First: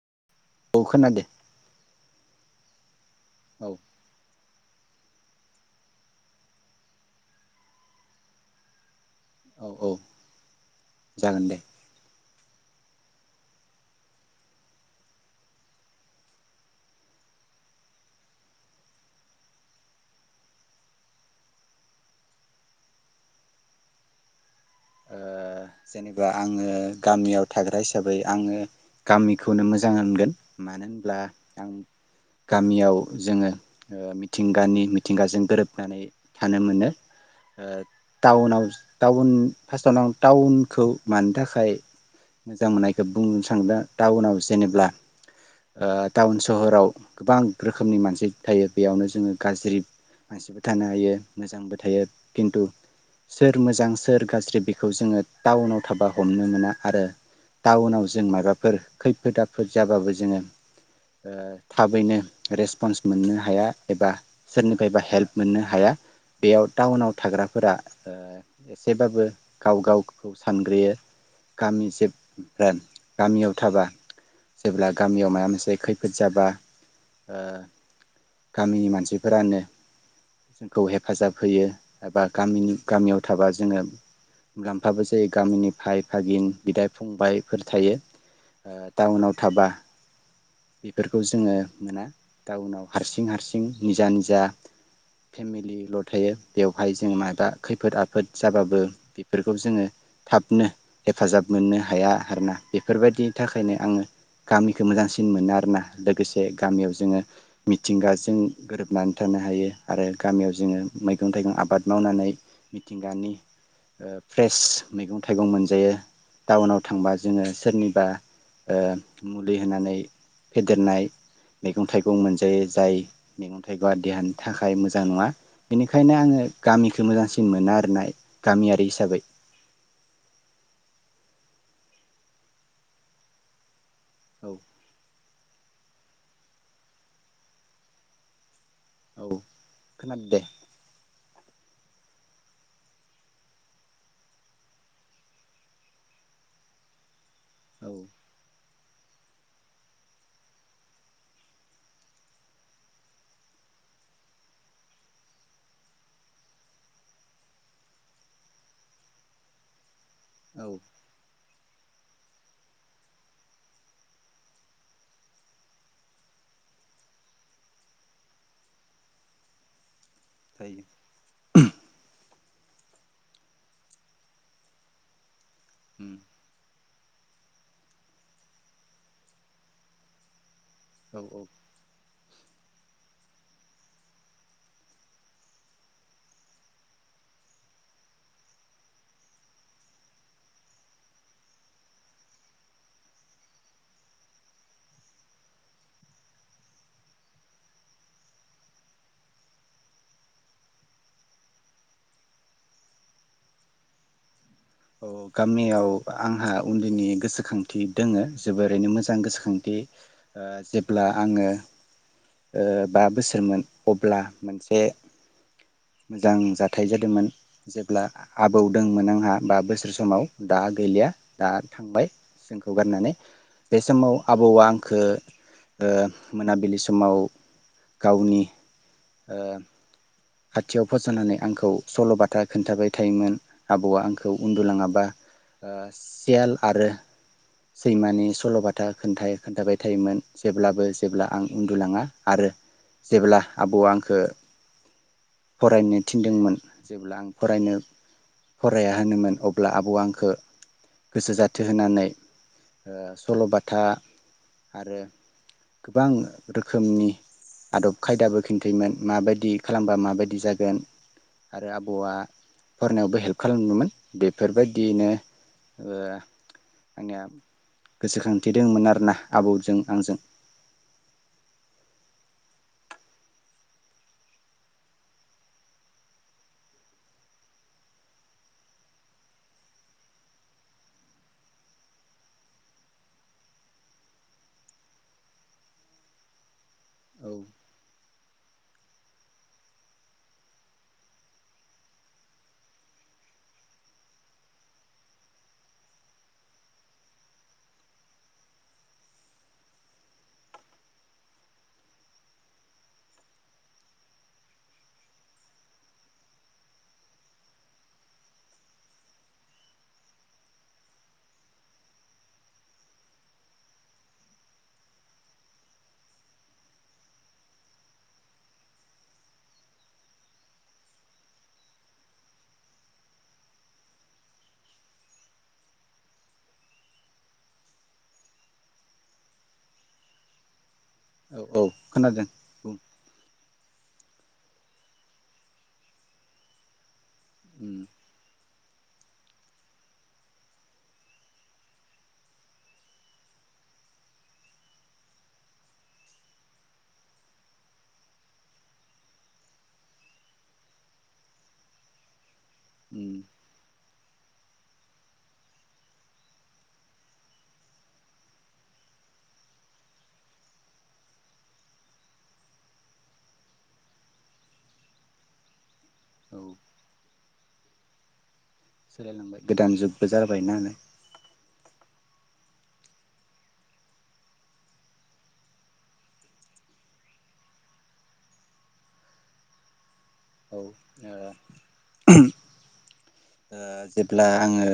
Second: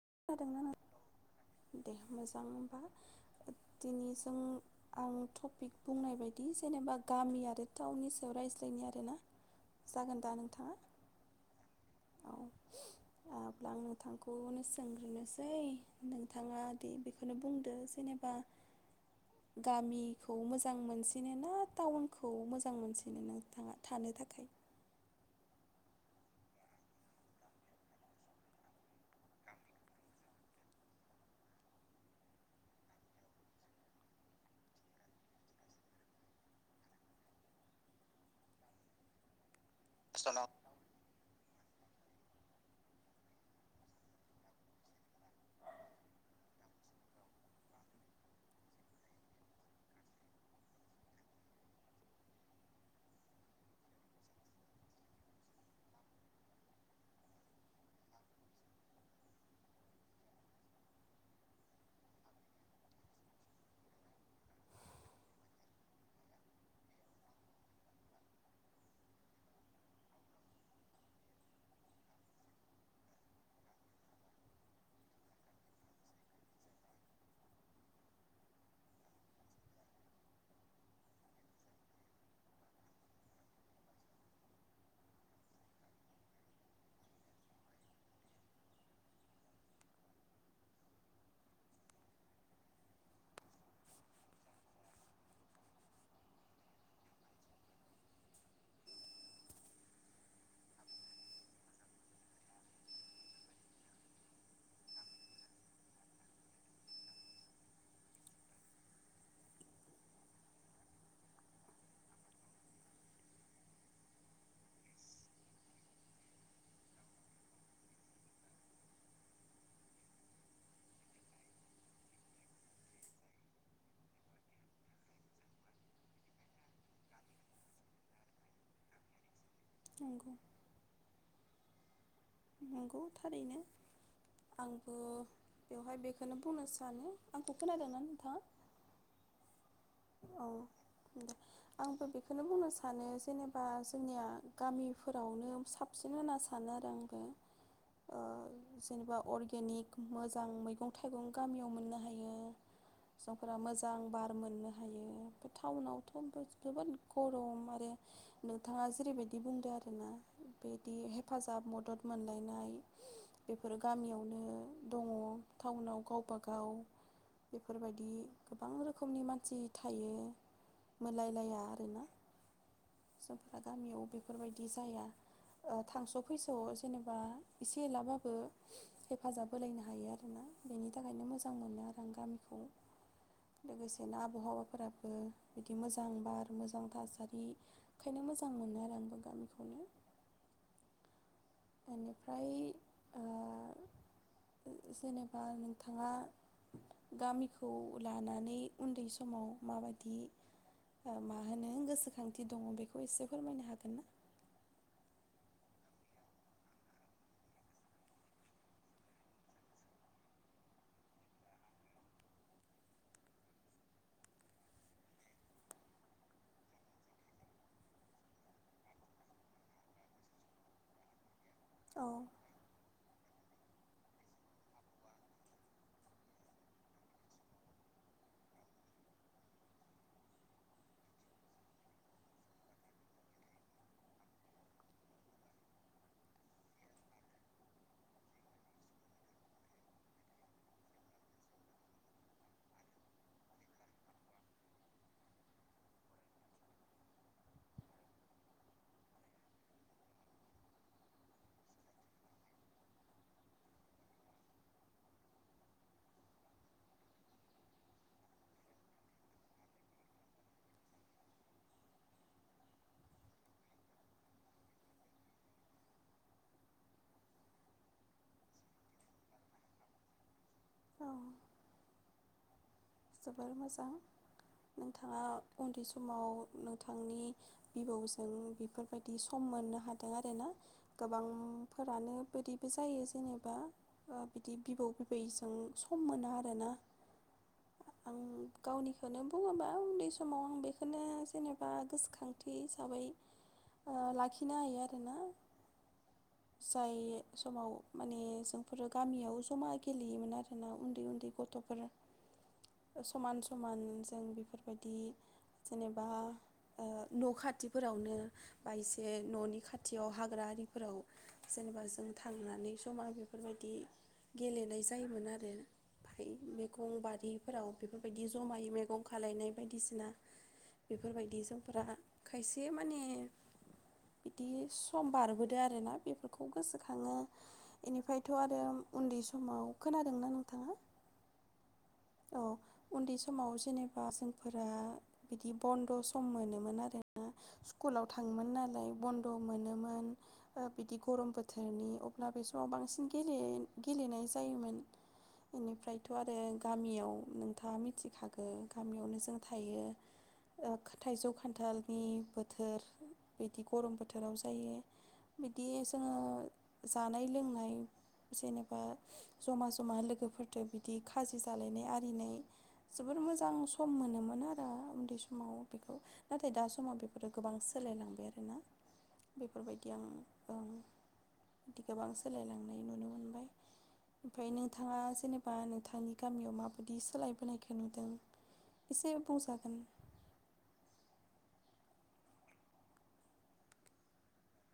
[unintelligible] औ खोनादो मोजांबा औ दिनि जों आं टपिक बुंनाय बायदि जेनेबा गामि आरो टाउननि सायाव रायज्लायगोन आरोना औ औ जागोन दा नोंथाङा जागोन दे [unintelligible] आं सोंनोसै नोंथाङा दि बेखौनो बुंदो जेनेबा गामिखौ मोजां मोनसिनो ना टाउनखौ मोजां मोनसिनो नोंथाङा थानो थाखाय ओ जेनेबा आङो गामियाव थाग्रा हिसाबै आङो गामिखौनो मोजां होनगोन मानो होनब्ला आं गामियाव जोङो ओ मिथिंगानि मिथिंगाजों गोरोबनानै थानो मोनो ओ टाउनाव टाउन फास्थआवनो आं टाउनखौ मानि थाखाय थाखाय मोजां मोननायखौ बुंनो सानदो टाउनाव जेनेबा ओ थाखाय टाउन सहराव गोबां रोखोमनि मानसि थायो बेयावनो जोङो गाज्रि मानसिबो थानो हायो मोजांबो थायो खिन्थु सोर मोजां सोर गाज्रि बि खौ जोङो टाउनाव थाबा हमनो मोना आरो टाउनाव जों माबाफोर खैफोद आफोद जाबाबो जोङो ओ थाबैनो रेसपन्स मोननो हाया एबा सोरनिफ्रायबा हेल्प मोननो हाया बेयाव टाउनाव थाग्राफोरा ओ एसेबाबो गाव गावखौ सानग्रोयो गामि जोब ओ गामियाव थाबा जेब्ला गामियाव मायबा मोनसे खैफोद जाबा ओ गामिनि मानसिफोरानो जोंखौ हेफाजाब होयो एबा गामिनि गामियाव थाबा जोङो मुलाम्फाबो जायो गामिनि फाय भागिन बिदा फंबायफोर थायो ओ टाउनाव थाबा बेफोरखौ जोङो मोना टाउनाव हारसिं हारसिं निजा निजा फेमिलिल थायो बेवहाय जों मायाबा खैफोद आफोद जाबाबो बेफोरखौ जोङो थाबनो हेफाजाब मोननो हाया आरोना बेफोरबायदिनि थाखायनो आङो गामिखौ मोजांसिन मोनो आरोना लोगोसे गामियाव जोङो मिथिंगाजों गोरोबनानै थानो हायो आरो गामियाव जोङो मैगं थाइगं आबाद मावनानै मिथिंगानि ओ फ्रेस मैगं थाइगं मोनजायो टाउनाव थांबा जोङो सोरनिबा ओ मुलि होनानै फेदेरनाय मैगं थाइगं मोनजा जायो जाय मैगं थाइगङा देहानि थाखाय मोजां नङा बेनिखायनो आङो गामिखौ मोजांसिन मोनो आरोना गामियारि हिसाबै नंगौ नंगौ थारैनो औ आंबो बेवहाय बेखौनो बुंनो सानो आंखौ खोनादोंना नोंथाङा? ओव खोनादो दे औ आंबो बेखौनो बुंनो सानो जेनेबा जोंनिया गामिफोरावनो साबसिन होनना सानो आरो आंबो औ ओ जेनेबा अर्गेनिक मोजां मैगं थाइगं गामियाव मोननो हायो जोंफोरा मोजां बार मोननो हायो बे टाउनावथ जोबोद गरम आरो नोंथाङा जेरैबायदि बुंदों आरोना औ बिदि हेफाजाब मदद मोनलायनाय बेफोरो गामियावनो दङ टाउनाव गावबागाव बेफोरबायदि गोबां रोखोमनि मानसि थायो जायो मोनलायलाया आरोना जोंफ्रा गामियाव बेफोरबायदि जाया थांस उम फैस जेनेबा एसे एलाबाबो हेफाजाब होलायनो हायो आरोना बेनि औ थाखायनो औ मोजां मोनो आरो आं गामि बे लोगोसेनो आबहावा फोराबो बिदि मोजां बार मोजां थासारि ओंखायनो मोजां मोनो आरो आंबो गामिखौनो एनिफ्राय ओ जेनेबा नोंथाङा गामिखौ लानानै उन्दै समाव माबायदि ओ मा होनो गोसोखांथि दङ बेखौ एसे फोरमायनो हागोन ना? औ गामियाव आंहा उन्दैनि गोसोखांथि दोङो जोबोरैनो मोजां गोसोखांथि ओ जेब्ला आङो ओ बा बोसोरमोन अब्ला मोनसे मोजां जाथाय जादोंमोन जेब्ला आबौ दोंमोन आंहा बा बोसोर समाव दा गैलिया। दा थांबाय औ जोंखौ गारनानै। बे समाव आबौआ आंखौ ओ मोनाबिलि समाव गावनि ओ खाथियाव फसनानै आंखौ सलबाथा खोन्थाबाय थायोमोन आबौआ आंखौ उन्दुलाङाबा ओ सियाल आरो सैमानि सलबाथा खोन्थाय खोन्थाबाय थायोमोन जेब्लाबो जेब्ला आं उन्दुलाङा आरो जेब्ला आबौवा आंखो फरायनो थिनदोंमोन जेब्ला आं फरायनो फराया होनोमोन अब्ला आबौ आंखो‌ गोसो जाथो होनानै ओ सलबाथा आरो गोबां रोखोमनि आदब खायदाबो खिन्थायोमोन माबायदि खालामबा माबायदि जागोन आरो आबौआ फरायनायावबो हेल्प खालामदोंमोन बेफोरबायदिनो ओ आंनिया गोसोखांथि दोङोमोन आरोना आबौजों आंजों। औ। जोबोर मोजां नोंथाङा उन्दै समाव नोंथांनि बिबौजों बेफोरबायदि सम मोननो हादों आरोना गोबांफोरानो बिदिबो जायो जेनेबा बिदि बिबौ बिबैजों सम मोना आरोना। औ आं गावनिखौनो बुङोबा उन्दै समाव आं बेखौनो जेनेबा गोसोखांथि हिसाबै ओ लाखिनो हायो आरोना जाय समाव माने जोंफोरो गामियाव जमा गेलेयोमोन आरोना उन्दै उन्दै गथफोर। समान समान जों बेफोरबायदि जेनेबा ओ न खाथिफोरावनो बा एसे ननि खाथियाव हाग्रा आरिफोराव जेनेबा जों थांनानै जमा बेफोरबायदि गेलेनाय जायोमोन आरो फाय मैगं बारि फोराव बेफोरबायदि जमायै मेगं खालायनाय बायदिसिना बेफोरबायदि जोंफोरा खायसे माने बिदि सम बारबोदो आरोना बेफोरखौ गोसोखाङो बेनिफ्रायथ आरो उन्दै समाव खोनादोंना नोंथाङा? औ औ। खोनादों औ बुं उन्दै समाव जेनेबा बा जोंफोरा बिदि बन्द सम मोनोमोन आरोना उम स्कुलाव थाङोमोन नालाय बन्द मोनोमोन बिदि गरम बोथोरनि अब्ला बे समाव बांसिन गेले-गेलेनाय जायोमोन बेनिफ्रायथ आरो गामियाव नोंथाङा मिथिखागोन गामियावनो जों थायो ओ थाइजौ खान्थालनि बोथोर उम बिदि गरम बोथोराव जायो बिदि जोङो जानाय लोंनाय जेनेबा जमा जमा लोगोफोरदो बिदि खाजि जालायनाय आरो [unintelligible] जोबोर मोजां सम मोनोमोन आरो उन्दै समाव बेखौ औ नाथाय दा समाव बेफोरो गोबां सोलायलांबाय आरोना। सोलायलांबाय गोदान बेफोरबायदि आं जुगबो जाबाय ओं नालाय। गोबां सोलायलांनाय नुनो मोनबाय ओमफ्राय नोंथाङा जेनेबा नोंथांनि गामियाव मा? बादि सोलायबोनायखौ नुदों एसे बुंजागोन। औ ओ ओ जेब्ला आङो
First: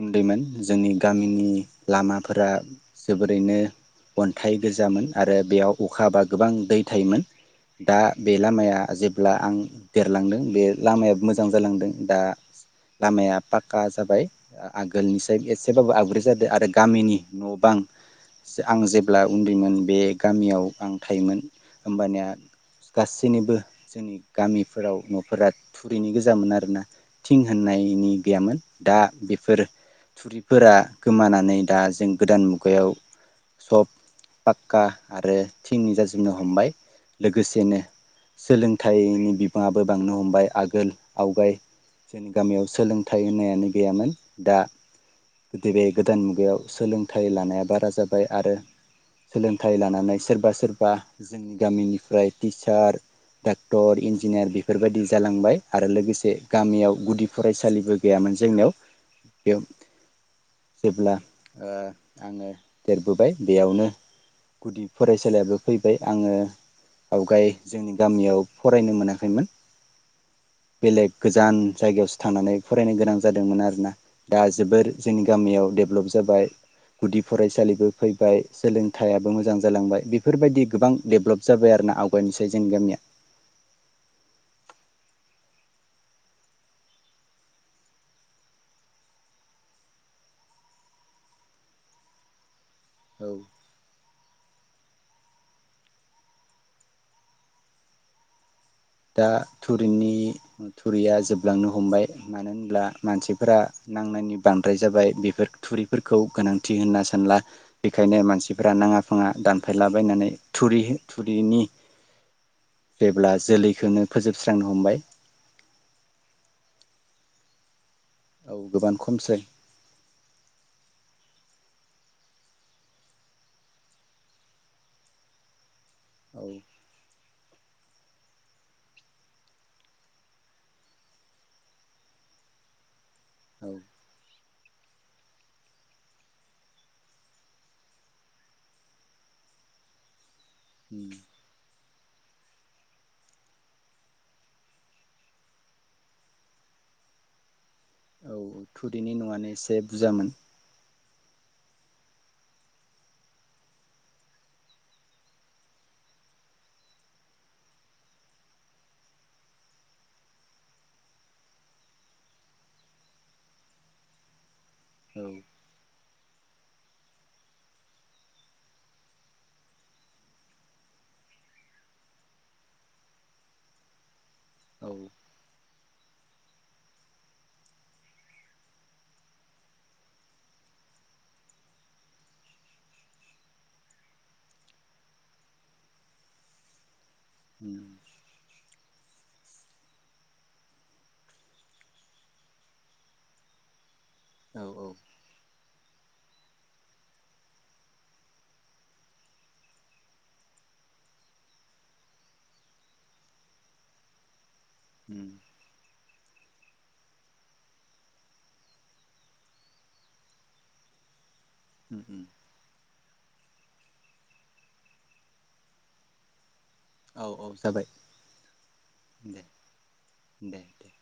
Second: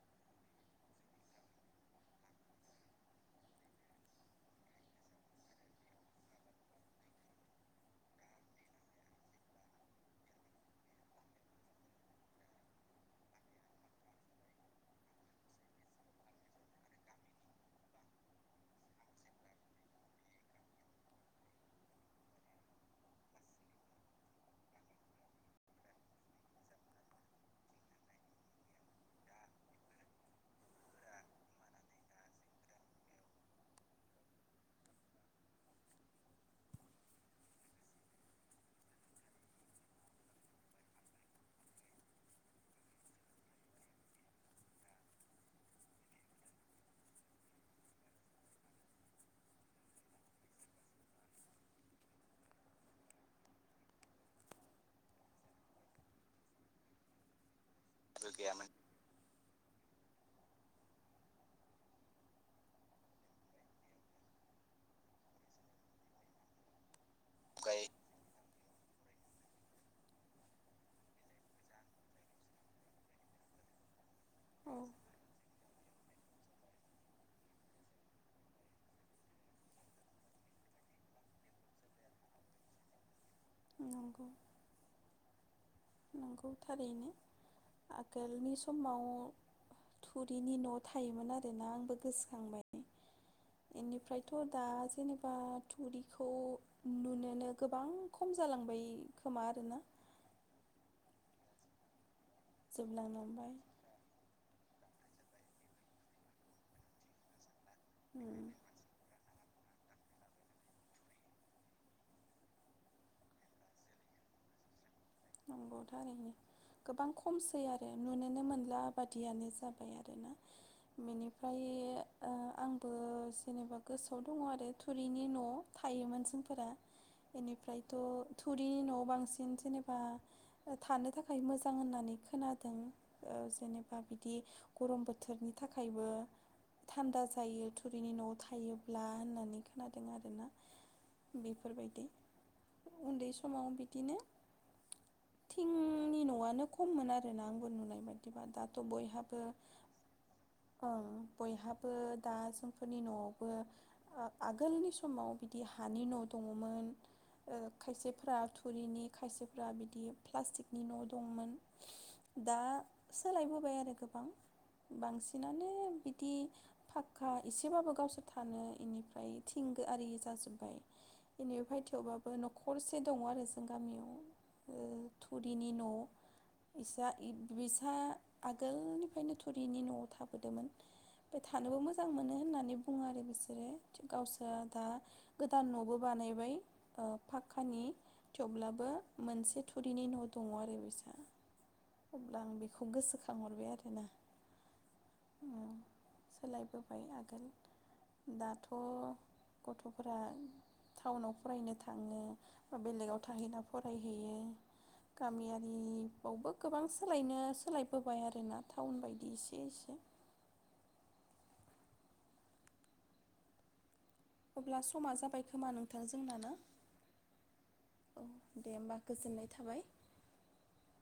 उन्दैमोन जोंनि गामिनि लामाफोरा जोबोरैनो अन्थाइ गोजामोन आरो बेयाव अखा हाबा गोबां दै थायोमोन दा बे लामाया जेब्ला आं देरलांदों बे लामायाबो मोजां जालांदों दा लामाया पाक्का जाबाय आगोलनि साय एसेबाबो आपग्रेड जादों आरो गामिनि न बां आं जेब्ला उन्दैमोन बे गामियाव आं थायोमोन होमबानिया गासैनिबो जोंनि गामिफोराव नफोरा थुरिनि गोजामोन आरोना। थिं होननायनि गैयामोन दा बेफोर थुरिफोरा गोमानानै दा जों गोदान मुगायाव सब पाक्का आरो थिंनि जाजोबनो हमबाय लोगोसेनो सोलोंथाइनि बिबाङाबो बांनो हमबाय आगोल आवगाय। जोंनि गामियाव सोलोंथाइ होन्नायानो गैयामोन दा [unintelligible] गोदान मुगायाव सोलोंथाइ लानाया बारा जाबाय आरो सोलोंथाइ लानानै सोरबा सोरबा जोंनि गामिनिफ्राय टिचार डाक्टर इन्जिनियार बेफोरबायदि जालांबाय आरो लोगोसे गामियाव गुदि फरायसा सालिबो गैयामोन जोंनियाव। बेयाव जेब्ला औ आङो देरबोबाय बेयावनो गुदि फरायसालियाबो फैबाय आङो आवगाय ओमफ्राय जोंनि गामियाव फरायनो मोनाखैमोन बेलेग गोजान जायगायावसो थांनानै फरायनो गोनां जादोंमोन आरोना। दा औ जोबोर जोंनि गामियाव दे ब्लप जाबाय गुदि फरायसालिबो फैबाय सोलोंथायाबो मोजां जालांबाय बेफोरबायदि गोबां देब्लप जाबाय आरो ना आवगायनोसै जोंनि गामिया। नंगौ। नंगौ थारैनो आगोलनि समाव थुरिनि न थायोमोन आरोना आंबो गोसोखांबाय औ बेनिफ्रायथ दा जेनेबा थुरिखौ नुनोनो गोबां खम जालांबाय। दा खोमा आरोना थुरिनि थुरिया जोबलांनो हमबाय। मानो होनब्ला जोबलांनो हमबाय मानसिफोरा नांनायनि बांद्राय जाबाय बेफोर थुरिफोरखौ गोनांथि होनना सानला। बेखायनो उम मानसिफोरा नाङा फाङा दान फायलाबायनानै थुरि थुरिनि जेब्ला जोलै खौनो फोजोबस्रांनो हमबाय नंग थारैनो गोबां खमसै आरो आरो नुनोनो औ मोनला गोबां खमसै बादियानो जाबाय आरोना बेनि ओमफ्राय ओ आंबो जेनेबा गोसोआव दङ आरो थुरिनि न थायोमोन औ जोंफोरा बेनिफ्रायथ थुरिनि नआव बांसिन जेनबा बा थानो थाखाय मोजां होननानै खोनादों औ जेनेबा बिदि गरम बोथोरनि थाखायबो थान्दा जायो थुरिनि नआव थायोब्ला होननानै खोनादों आरोना उम बेफोरबायदि उन्दै समाव बिदिनो थिंनि नआनो खममोन आरोना आंबो नुनायबायदि औ बिदिबा दाथ थुरिनि बयहाबो न'आनो एसे बुरजामोन ओं बयहाबो दा जोंफोरनि नआवबो औ आगोलनि समाव बिदि हानि न दङमोन औ खायसेफोरा थुरिनि खायसे फोरा बिदि प्लास्टिकनि न दंमोन दा सोलायबोबाय आरो गोबां औ बांसिनानो बिदि फाखका एसेबाबो गावसोर थानो एनिफ्राय थिंग आरि जाजोबबाय बेनिफाय थेवबाबो नखरसे दङ आरो जों गामियाव औ थुरिनि न न इसा इद बिसा आगोलनिफ्रायनो थुरिनि नआव थाबोदोंमोन ओमफ्राय थानोबो मोजां मोनो होननानै बुङो आरो बिसोरो गावसोरा दा गोदान नबो बानायबाय औ पाखक्कानि उम थेवब्लाबो मोनसे थुरिनि न दङ आरो बिसा अब्ला आं बेखौ गोसोखांहरबाय आरोना औ औ ओम सोलायबोबाय आगोल दाथ गथफोरा टाउनाव फरायनो थाङो बा बेलेगाव थाहैना फरायहैयो उम गामियारि बेवबो गोबां सोलायनो सोलायबोबाय आरोना टाउन बायदि एसे एसे उम अब्ला समा जाबाय खोमा नोंथां जोंना ना औ औ जाबाय औ दे होमबा दे गोजोननाय थाबाय दे दे